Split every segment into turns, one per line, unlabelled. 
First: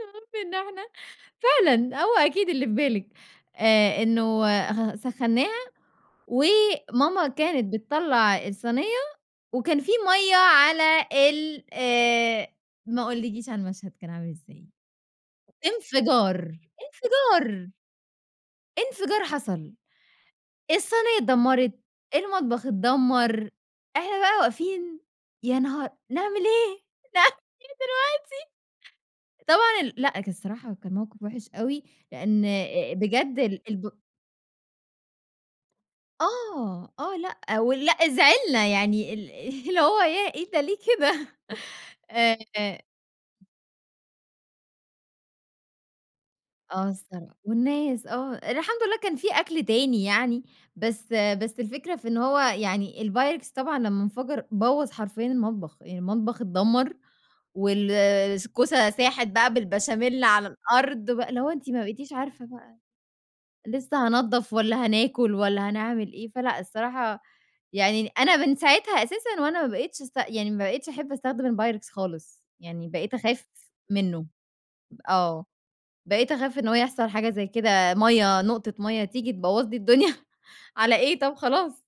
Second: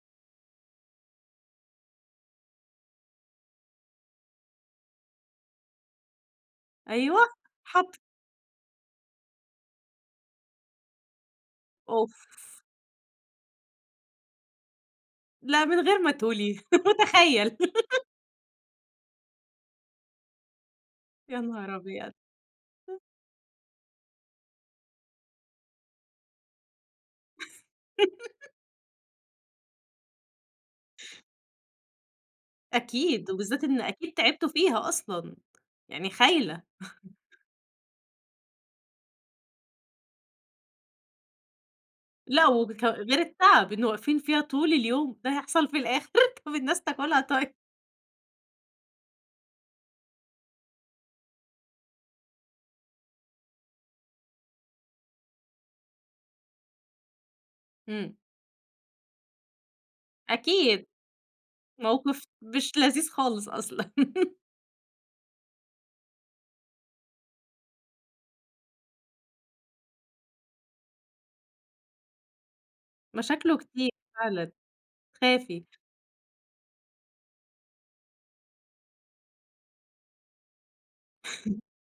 المهم إن إحنا فعلًا هو أكيد اللي في بالِك آآ، إنه آآ، خ سخنّاها وماما
أيوه،
كانت
حط
بِتطلَّع الصينية وكان في مَيَّة على ال
أوف.
آآ، ما أقولكيش على المشهد كان عامل إزاي،
لأ، من غير ما
إنفجار،
تقولي، مُتخيّل.
إنفجار، إنفجار حصل، الصينية
يا
اتدمّرت،
نهار أبيض!
المطبخ
آآ
اتدمّر، إحنا بقى واقفين يا نهار! نعمل إيه، نعمل إيه دلوقتي؟ طبعًا ال لأ كان الصراحة كان موقف وحش أوي لأن آآ،
أكيد،
بجد
وبالذات
ال
إن
الب
أكيد تعبتوا فيها أصلًا، يعني خايلة.
آه، آه لأ، ولأ زِعلنا يعني ال اللي هو ياه! إيه ده ليه كده
لأ
آآ
وبك غير التعب إنه واقفين فيها طول اليوم، ده يحصل في الآخر، طَب الناس
آه
تاكلها
الصراحة،
طيب.
والناس آه، الحمد لله كان في أكل تاني يعني، بس بس الفكرة في إن هو يعني الPyrex طبعًا لمّا انفجر بوّظ حرفيًا المطبخ، يعني المطبخ اتدمّر
إمم.
والكوسة ساحت بقى بالبشاميل على
أكيد،
الأرض بقى، اللي هو أنتِ ما بقيتيش
موقف
عارفة
مش
بقى،
لذيذ خالص أصلًا.
لسه هانضّف والَّا هناكل، والَّا هنعمل إيه، فلأ الصراحة يعني أنا من ساعتها أساسًا وأنا ما بقيتش أست يعني ما بقيتش أحب أستخدم الpyrex خالص، يعني بقيت أخاف
مشاكله كتير
منّه،
فعلاً،
آه،
خافي.
بقيت أخاف إن هو يحصل حاجة زي كده مَيَّة، نقطة مَيَّة تيجي تبوّظ لي الدنيا، على إيه طَب خلاص،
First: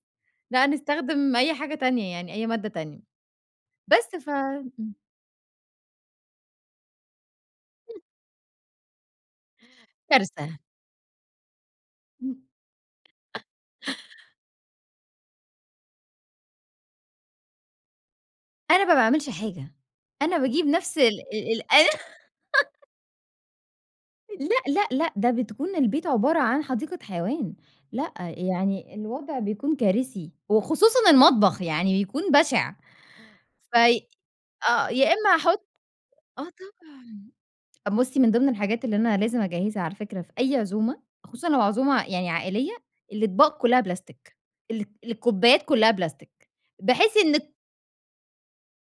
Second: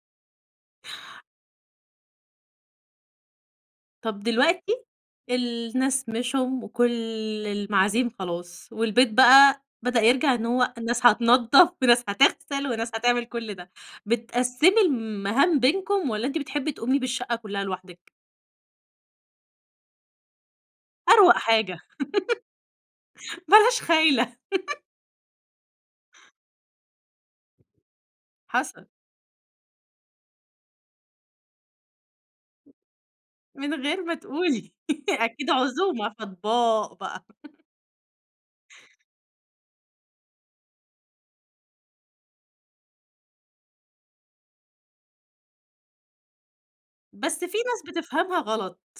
لأ نستخدم أي حاجة تانية يعني أي مادة تانية، بس
طَب
ف
دلوقتي،
امم.
الناس مشيوا وكل
[unintelligible]
المعازيم خلاص، والبيت بقى بدأ يرجع إن
كارثة.
هو الناس هتنضّف في ناس
إمم.
هتغسل وناس هتعمل كُلّ ده، بتقسِّمي المهام بينكم، والَّا أنتِ بتحبي تقومي بالشقة كلّها لوحدِك؟
أنا ما باعملش حاجة، أنا باجيب نفس ال
أروق
ال
حاجة،
ال
بلاش خايلة.
لأ، لأ، لأ، ده بتكون البيت عبارة عن حديقة حيوان، لأ،
حصل.
يعني الوضع بيكون كارثي وخصوصًا المطبخ، يعني بيكون بشع،
من غير
فاي
ما تقولي،
آه، يا إمّا
أكيد
هاحط
عزومة،
آه
فأطباق بقى.
طبعًا، بُصّي من ضمن الحاجات اللي أنا لازم أجهّزها على فكرة في أي عزومة، خصوصًا لو عزومة يعني عائلية، الاطباق كلّها بلاستيك، ال الكوبايات كلّها بلاستيك بحيث
بس
إن
في ناس بتفهمها غلط.